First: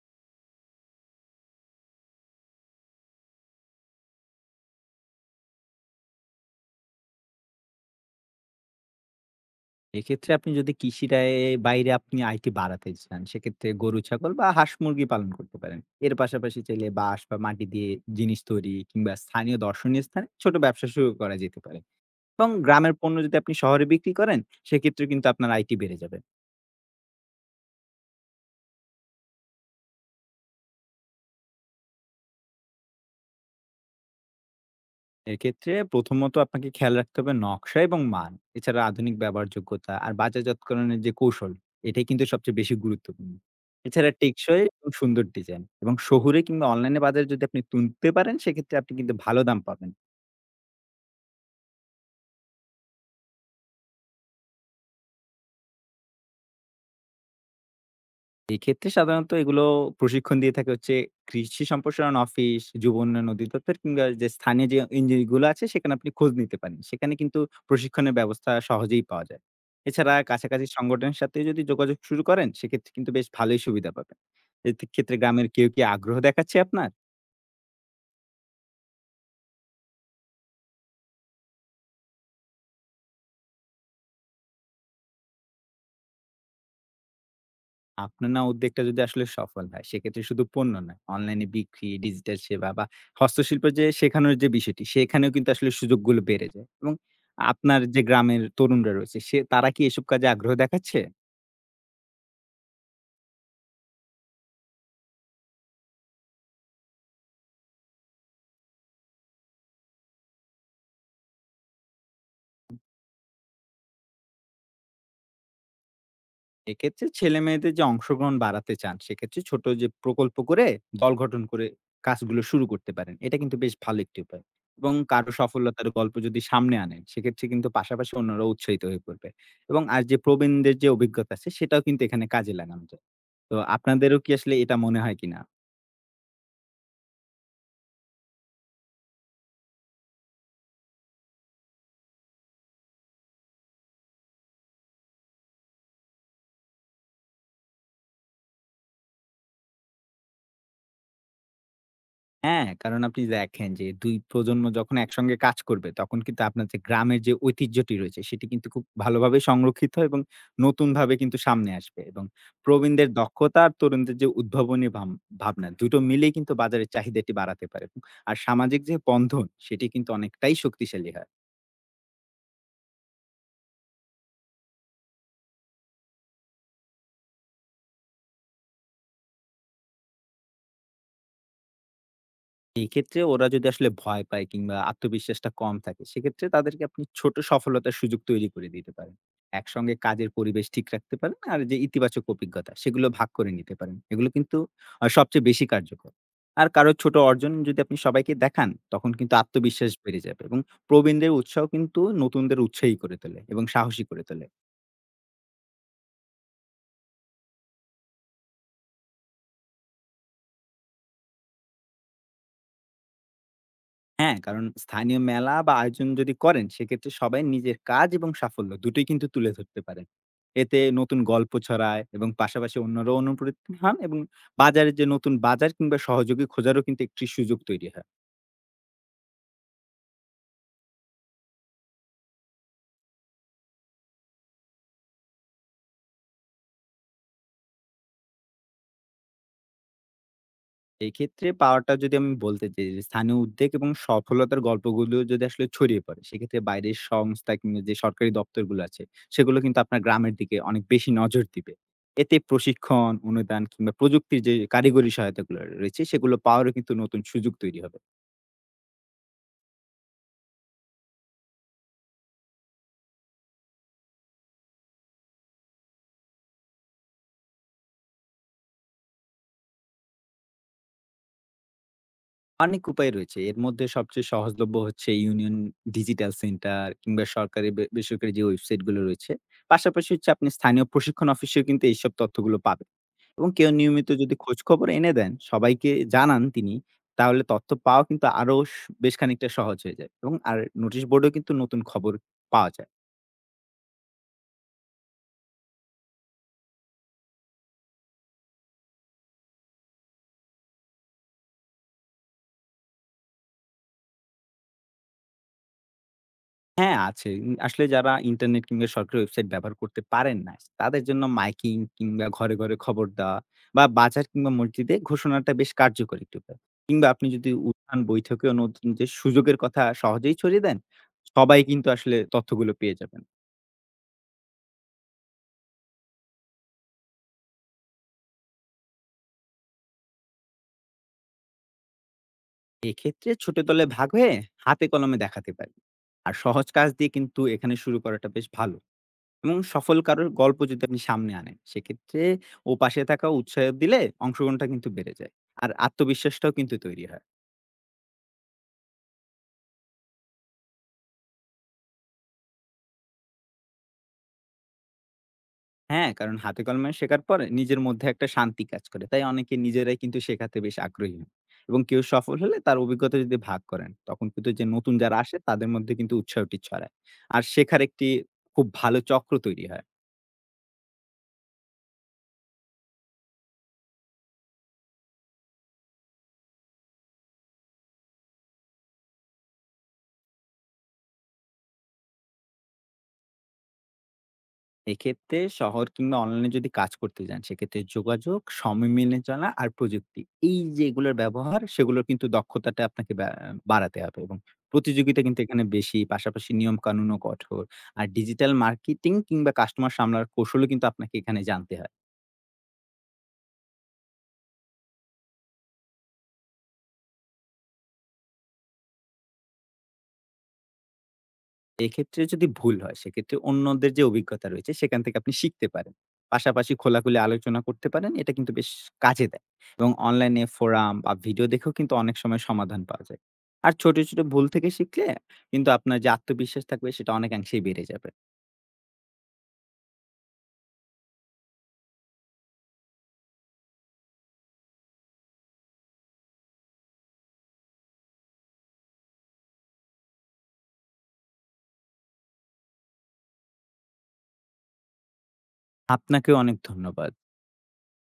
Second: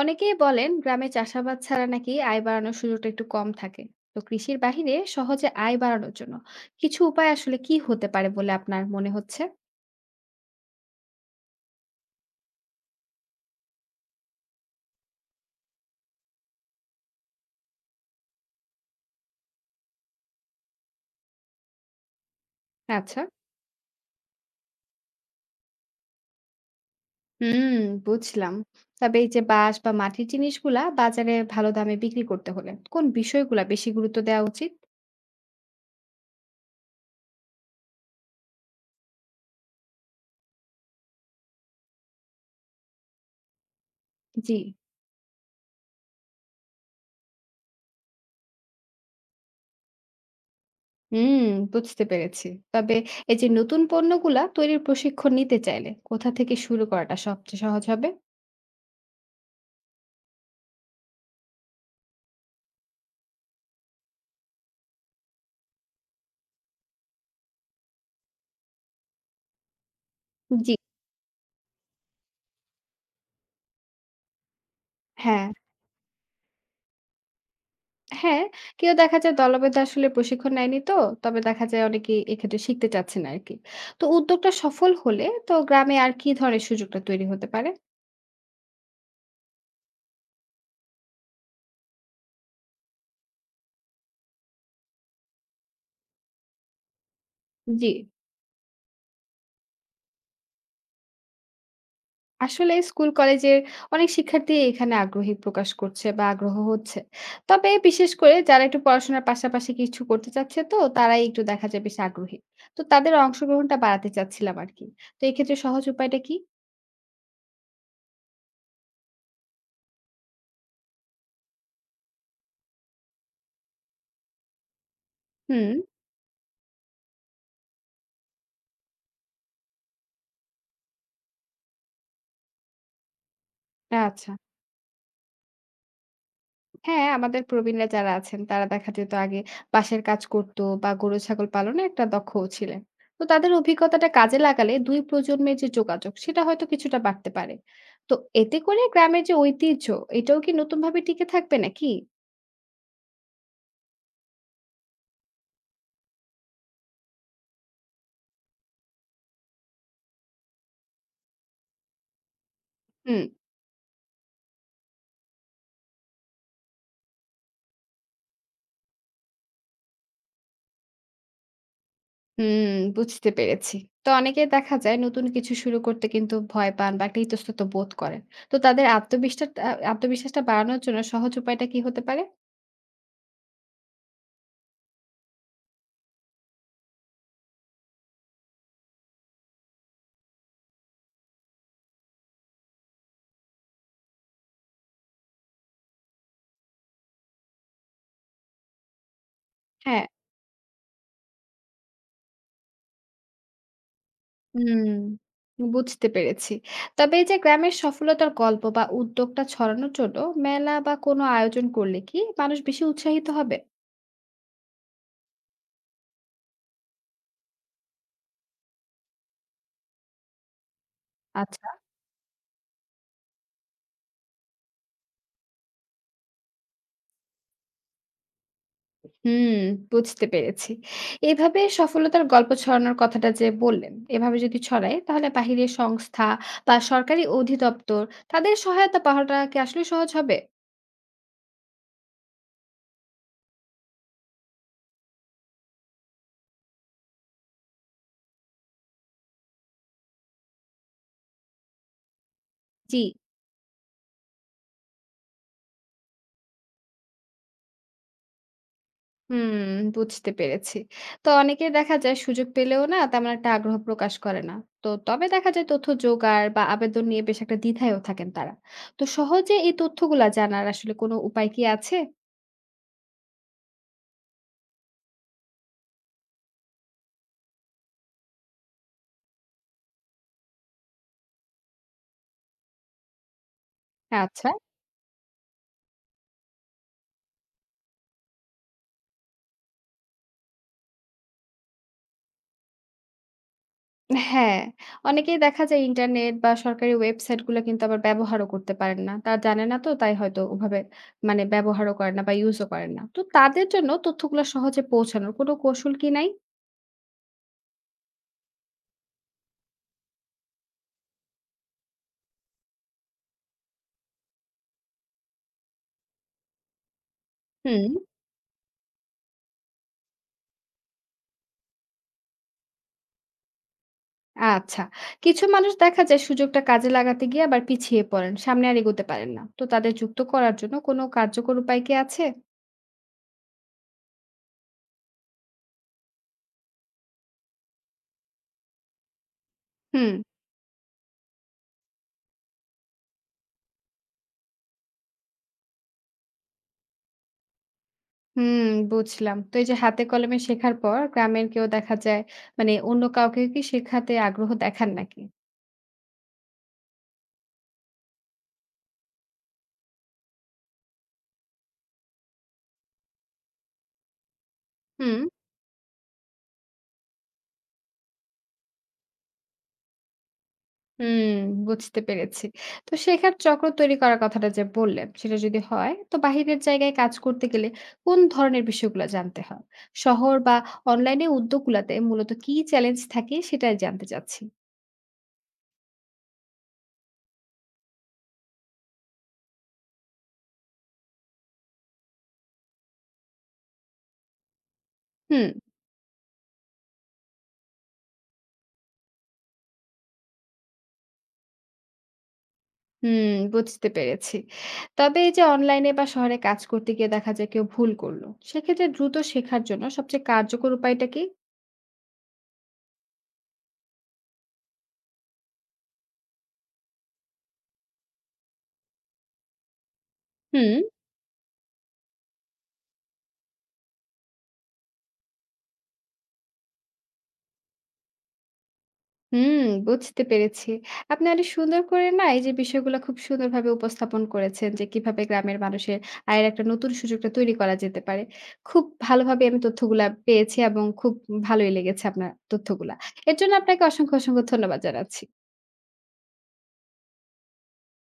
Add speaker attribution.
Speaker 1: অনেকেই বলেন গ্রামে চাষাবাদ ছাড়া নাকি আয় বাড়ানোর সুযোগটা একটু কম থাকে। তো কৃষির বাহিরে সহজে আয় বাড়ানোর জন্য কিছু উপায় আসলে কি হতে পারে বলে আপনার মনে হচ্ছে?
Speaker 2: এক্ষেত্রে আপনি যদি কৃষিটায় বাইরে আপনি আয়টি বাড়াতে চান, সেক্ষেত্রে গরু, ছাগল বা হাঁস, মুরগি পালন করতে পারেন। এর পাশাপাশি চাইলে বাঁশ বা মাটি দিয়ে জিনিস তৈরি কিংবা স্থানীয় দর্শনীয় স্থানে ছোট ব্যবসা শুরু করা যেতে পারে। এবং গ্রামের পণ্য
Speaker 1: আচ্ছা।
Speaker 2: যদি আপনি শহরে বিক্রি করেন, সেক্ষেত্রে কিন্তু আপনার আয়টি বেড়ে যাবে।
Speaker 1: হুম। বুঝলাম। তবে এই যে বাঁশ বা মাটির জিনিসগুলা বাজারে ভালো দামে বিক্রি করতে হলে কোন বিষয়গুলা বেশি গুরুত্ব দেওয়া উচিত?
Speaker 2: এক্ষেত্রে প্রথমত আপনাকে খেয়াল রাখতে হবে নকশা এবং মান। এছাড়া আধুনিক ব্যবহারযোগ্যতা আর বাজারজাতকরণের যে কৌশল, এটাই কিন্তু সবচেয়ে বেশি গুরুত্বপূর্ণ। এছাড়া
Speaker 1: জি।
Speaker 2: টেকসই এবং সুন্দর ডিজাইন এবং শহুরে কিংবা অনলাইনে বাজারে যদি আপনি তুলতে পারেন সেক্ষেত্রে আপনি কিন্তু ভালো দাম পাবেন।
Speaker 1: হুম। বুঝতে পেরেছি। তবে এই যে নতুন পণ্যগুলা তৈরির প্রশিক্ষণ নিতে চাইলে কোথা থেকে শুরু করাটা সবচেয়ে সহজ হবে?
Speaker 2: এক্ষেত্রে সাধারণত এগুলো প্রশিক্ষণ দিয়ে থাকে হচ্ছে কৃষি সম্প্রসারণ অফিস, যুব উন্নয়ন অধিদপ্তর কিংবা যে স্থানীয় এনজিও গুলো আছে সেখানে আপনি খোঁজ নিতে পারেন। সেখানে কিন্তু প্রশিক্ষণের ব্যবস্থা সহজেই পাওয়া যায়। এছাড়া কাছাকাছি
Speaker 1: জি।
Speaker 2: সংগঠনের সাথে যদি যোগাযোগ শুরু করেন সেক্ষেত্রে কিন্তু বেশ ভালোই সুবিধা পাবেন। এক্ষেত্রে
Speaker 1: হ্যাঁ,
Speaker 2: গ্রামের কেউ কি আগ্রহ দেখাচ্ছে আপনার?
Speaker 1: হ্যাঁ, কেউ দেখা যায় দলবেঁধে আসলে প্রশিক্ষণ নেয়নি তো। তবে দেখা যায় অনেকেই এক্ষেত্রে শিখতে চাচ্ছেন আরকি। তো উদ্যোগটা সফল হলে তো গ্রামে আর কি ধরনের সুযোগটা তৈরি হতে পারে?
Speaker 2: আপনার না উদ্যোগটা যদি আসলে সফল হয়, সেক্ষেত্রে শুধু পণ্য নয়, অনলাইনে বিক্রি, ডিজিটাল সেবা বা হস্তশিল্প শেখানোর যে বিষয়টি, সেখানেও কিন্তু আসলে সুযোগগুলো বেড়ে যায়। এবং আপনার
Speaker 1: জি।
Speaker 2: যে গ্রামের তরুণরা রয়েছে, সে তারা কি এসব কাজে আগ্রহ দেখাচ্ছে?
Speaker 1: আসলে স্কুল কলেজের অনেক শিক্ষার্থী এখানে আগ্রহী প্রকাশ করছে বা আগ্রহ হচ্ছে। তবে বিশেষ করে যারা একটু পড়াশোনার পাশাপাশি কিছু করতে চাচ্ছে তো তারাই একটু দেখা যায় বেশ আগ্রহী। তো তাদের অংশগ্রহণটা বাড়াতে চাচ্ছিলাম আরকি। তো এক্ষেত্রে সহজ উপায়টা কি?
Speaker 2: এক্ষেত্রে ছেলেমেয়েদের যে অংশগ্রহণ বাড়াতে চান, সেক্ষেত্রে ছোট যে প্রকল্প করে দল গঠন করে কাজগুলো শুরু করতে পারেন। এটা কিন্তু বেশ ভালো একটি উপায়। এবং কারো
Speaker 1: হুম।
Speaker 2: সফলতার গল্প যদি সামনে আনেন, সেক্ষেত্রে কিন্তু পাশাপাশি অন্যরা উৎসাহিত হয়ে পড়বে। এবং আর যে প্রবীণদের যে অভিজ্ঞতা আছে, সেটাও কিন্তু এখানে কাজে লাগানো যায়। তো আপনাদেরও কি
Speaker 1: আচ্ছা।
Speaker 2: আসলে এটা মনে হয় কিনা?
Speaker 1: হ্যাঁ, আমাদের প্রবীণরা যারা আছেন তারা দেখা যেত আগে বাঁশের কাজ করত বা গরু ছাগল পালনে একটা দক্ষও ছিলেন। তো তাদের অভিজ্ঞতাটা কাজে লাগালে ২ প্রজন্মের যে যোগাযোগ সেটা হয়তো কিছুটা বাড়তে পারে। তো এতে করে গ্রামের যে ঐতিহ্য এটাও কি নতুনভাবে টিকে থাকবে নাকি?
Speaker 2: হ্যাঁ, কারণ আপনি দেখেন যে ২ প্রজন্ম যখন একসঙ্গে কাজ করবে তখন কিন্তু আপনার যে গ্রামের যে ঐতিহ্যটি রয়েছে সেটি কিন্তু খুব ভালোভাবে সংরক্ষিত হয় এবং নতুনভাবে কিন্তু সামনে আসবে। এবং প্রবীণদের
Speaker 1: হুম,
Speaker 2: দক্ষতা আর তরুণদের যে উদ্ভাবনী ভাবনা দুটো মিলেই কিন্তু বাজারের চাহিদাটি বাড়াতে পারে। আর সামাজিক যে বন্ধন সেটি কিন্তু অনেকটাই শক্তিশালী হয়।
Speaker 1: হুম, বুঝতে পেরেছি। তো অনেকে দেখা যায় নতুন কিছু শুরু করতে কিন্তু ভয় পান বা একটা ইতস্তত বোধ করেন। তো তাদের আত্মবিষ্ঠা আ আত্মবিশ্বাসটা বাড়ানোর জন্য সহজ উপায়টা কি হতে পারে?
Speaker 2: এই ক্ষেত্রে ওরা যদি আসলে ভয় পায় কিংবা আত্মবিশ্বাসটা কম থাকে, সেক্ষেত্রে তাদেরকে আপনি ছোট সফলতার সুযোগ তৈরি করে দিতে পারেন। একসঙ্গে কাজের পরিবেশ ঠিক রাখতে পারেন আর যে ইতিবাচক অভিজ্ঞতা সেগুলো ভাগ করে নিতে পারেন। এগুলো কিন্তু সবচেয়ে বেশি কার্যকর। আর কারো ছোট অর্জন যদি আপনি সবাইকে দেখান, তখন কিন্তু আত্মবিশ্বাস
Speaker 1: হ্যাঁ।
Speaker 2: বেড়ে যাবে। এবং প্রবীণদের উৎসাহ কিন্তু নতুনদের উৎসাহী করে তোলে এবং সাহসী করে তোলে।
Speaker 1: হুম, বুঝতে পেরেছি। তবে এই যে গ্রামের সফলতার গল্প বা উদ্যোগটা ছড়ানোর জন্য মেলা বা কোনো আয়োজন করলে কি মানুষ বেশি উৎসাহিত হবে?
Speaker 2: হ্যাঁ, কারণ স্থানীয় মেলা বা আয়োজন যদি করেন সেক্ষেত্রে সবাই নিজের কাজ এবং সাফল্য দুটোই কিন্তু তুলে ধরতে পারেন। এতে নতুন গল্প
Speaker 1: আচ্ছা।
Speaker 2: ছড়ায় এবং পাশাপাশি অন্যরাও অনুপ্রেরিত হন। এবং বাজারে যে নতুন বাজার কিংবা সহযোগী খোঁজারও কিন্তু একটি সুযোগ তৈরি হয়।
Speaker 1: হুম, বুঝতে পেরেছি। এভাবে সফলতার গল্প ছড়ানোর কথাটা যে বললেন, এভাবে যদি ছড়ায় তাহলে বাহিরের সংস্থা বা সরকারি অধিদপ্তর তাদের সহায়তা পাওয়াটা কি আসলে সহজ হবে?
Speaker 2: এক্ষেত্রে পাওয়াটা যদি আমি বলতে চাই যে স্থানীয় উদ্যোগ এবং সফলতার গল্পগুলো যদি আসলে ছড়িয়ে পড়ে সেক্ষেত্রে বাইরের সংস্থা কিংবা যে সরকারি দপ্তরগুলো আছে সেগুলো কিন্তু আপনার গ্রামের দিকে অনেক বেশি নজর দিবে। এতে
Speaker 1: জি।
Speaker 2: প্রশিক্ষণ অনুদান কিংবা প্রযুক্তির যে কারিগরি সহায়তাগুলো রয়েছে সেগুলো পাওয়ারও কিন্তু নতুন সুযোগ তৈরি হবে।
Speaker 1: হুম, বুঝতে পেরেছি। তো অনেকেই দেখা যায় সুযোগ পেলেও না তেমন একটা আগ্রহ প্রকাশ করে না। তো তবে দেখা যায় তথ্য জোগাড় বা আবেদন নিয়ে বেশ একটা দ্বিধায়ও থাকেন তারা। তো সহজে এই তথ্যগুলা জানার আসলে কোনো উপায় কি আছে?
Speaker 2: অনেক উপায় রয়েছে, এর মধ্যে সবচেয়ে সহজলভ্য হচ্ছে ইউনিয়ন ডিজিটাল সেন্টার কিংবা সরকারি বেসরকারি যে ওয়েবসাইটগুলো রয়েছে। পাশাপাশি হচ্ছে আপনি স্থানীয় প্রশিক্ষণ অফিসেও কিন্তু এইসব তথ্যগুলো পাবেন। এবং কেউ নিয়মিত যদি
Speaker 1: আচ্ছা।
Speaker 2: খোঁজখবর এনে দেন, সবাইকে জানান তিনি, তাহলে তথ্য পাওয়া কিন্তু আরো স বেশ খানিকটা সহজ হয়ে যায়। এবং আর নোটিশ বোর্ডেও কিন্তু নতুন খবর পাওয়া যায়।
Speaker 1: হ্যাঁ, অনেকেই দেখা যায় ইন্টারনেট বা সরকারি ওয়েবসাইটগুলো কিন্তু আবার ব্যবহারও করতে পারেন না। তারা জানে না তো তাই হয়তো ওভাবে মানে ব্যবহারও করে না বা ইউজও করেন না। তো তাদের জন্য তথ্যগুলো সহজে পৌঁছানোর কোনো কৌশল কি নাই?
Speaker 2: হ্যাঁ, আছে। আসলে যারা ইন্টারনেট কিংবা সরকারি ওয়েবসাইট ব্যবহার করতে পারেন না, তাদের জন্য মাইকিং কিংবা ঘরে, ঘরে খবর দেওয়া বা বাজার কিংবা মসজিদে ঘোষণাটা বেশ কার্যকর একটি উপায়। কিংবা আপনি যদি
Speaker 1: হুম।
Speaker 2: উত্থান বৈঠকেও নতুন যে সুযোগের কথা সহজেই ছড়িয়ে দেন, সবাই কিন্তু আসলে তথ্যগুলো পেয়ে যাবেন।
Speaker 1: আচ্ছা। কিছু মানুষ দেখা যায় সুযোগটা কাজে লাগাতে গিয়ে আবার পিছিয়ে পড়েন। সামনে আর এগোতে পারেন না। তো তাদের যুক্ত করার জন্য কোনো কার্যকর উপায় কি আছে?
Speaker 2: এক্ষেত্রে ছোট দলে ভাগ হয়ে হাতে কলমে দেখাতে পারি। আর সহজ কাজ দিয়ে কিন্তু এখানে শুরু করাটা বেশ ভালো। এবং সফল
Speaker 1: হুম,
Speaker 2: কারোর গল্প যদি আপনি সামনে আনেন সেক্ষেত্রে ও পাশে থাকা উৎসাহ দিলে অংশগ্রহণটা কিন্তু বেড়ে যায়, আর আত্মবিশ্বাসটাও কিন্তু তৈরি হয়।
Speaker 1: হুম, বুঝলাম। তো এই যে হাতে কলমে শেখার পর গ্রামের কেউ দেখা যায় মানে অন্য কাউকে কি শেখাতে আগ্রহ দেখান নাকি?
Speaker 2: হ্যাঁ, কারণ হাতে কলমে শেখার পরে নিজের মধ্যে একটা শান্তি কাজ করে, তাই অনেকে নিজেরাই কিন্তু শেখাতে বেশ আগ্রহী হন। এবং কেউ সফল হলে তার অভিজ্ঞতা যদি ভাগ করেন তখন কিন্তু যে নতুন যারা
Speaker 1: হুম।
Speaker 2: আসে তাদের মধ্যে কিন্তু উৎসাহটি ছড়ায়। আর শেখার একটি খুব ভালো চক্র তৈরি হয়।
Speaker 1: হুম, বুঝতে পেরেছি। তো শেখার চক্র তৈরি করার কথাটা যে বললেন, সেটা যদি হয় তো বাহিরের জায়গায় কাজ করতে গেলে কোন ধরনের বিষয়গুলা জানতে হয়? শহর বা অনলাইনে উদ্যোগগুলাতে মূলত কি চ্যালেঞ্জ থাকে সেটাই জানতে চাচ্ছি।
Speaker 2: এক্ষেত্রে শহর কিংবা অনলাইনে যদি কাজ করতে যান সেক্ষেত্রে যোগাযোগ, সময় মেনে চলা আর প্রযুক্তি, এই যেগুলোর ব্যবহার সেগুলোর কিন্তু দক্ষতাটা আপনাকে বাড়াতে হবে। এবং প্রতিযোগিতা কিন্তু
Speaker 1: হুম,
Speaker 2: এখানে বেশি, পাশাপাশি নিয়ম কানুনও কঠোর। আর ডিজিটাল মার্কেটিং কিংবা কাস্টমার সামলার কৌশলও কিন্তু আপনাকে এখানে জানতে হবে।
Speaker 1: হুম, বুঝতে পেরেছি। তবে এই যে অনলাইনে বা শহরে কাজ করতে গিয়ে দেখা যায় কেউ ভুল করলো। সেক্ষেত্রে দ্রুত শেখার জন্য সবচেয়ে কার্যকর উপায়টা কি?
Speaker 2: এক্ষেত্রে যদি ভুল হয় সেক্ষেত্রে অন্যদের যে অভিজ্ঞতা রয়েছে সেখান থেকে আপনি শিখতে পারেন। পাশাপাশি খোলাখুলি আলোচনা করতে পারেন। এটা কিন্তু বেশ কাজে দেয়। এবং অনলাইনে
Speaker 1: হুম।
Speaker 2: ফোরাম বা ভিডিও দেখেও কিন্তু অনেক সময় সমাধান পাওয়া যায়। আর ছোট, ছোট ভুল থেকে শিখলে কিন্তু আপনার যে আত্মবিশ্বাস থাকবে সেটা অনেকাংশেই বেড়ে যাবে।
Speaker 1: হুম, বুঝতে পেরেছি। আপনি অনেক সুন্দর করে না এই যে বিষয়গুলা খুব সুন্দরভাবে উপস্থাপন করেছেন যে কিভাবে গ্রামের মানুষের আয়ের একটা নতুন সুযোগটা তৈরি করা যেতে পারে। খুব ভালোভাবে আমি তথ্যগুলা পেয়েছি এবং খুব ভালোই লেগেছে আপনার তথ্যগুলা। এর জন্য আপনাকে অসংখ্য, অসংখ্য ধন্যবাদ জানাচ্ছি।
Speaker 2: আপনাকেও অনেক ধন্যবাদ।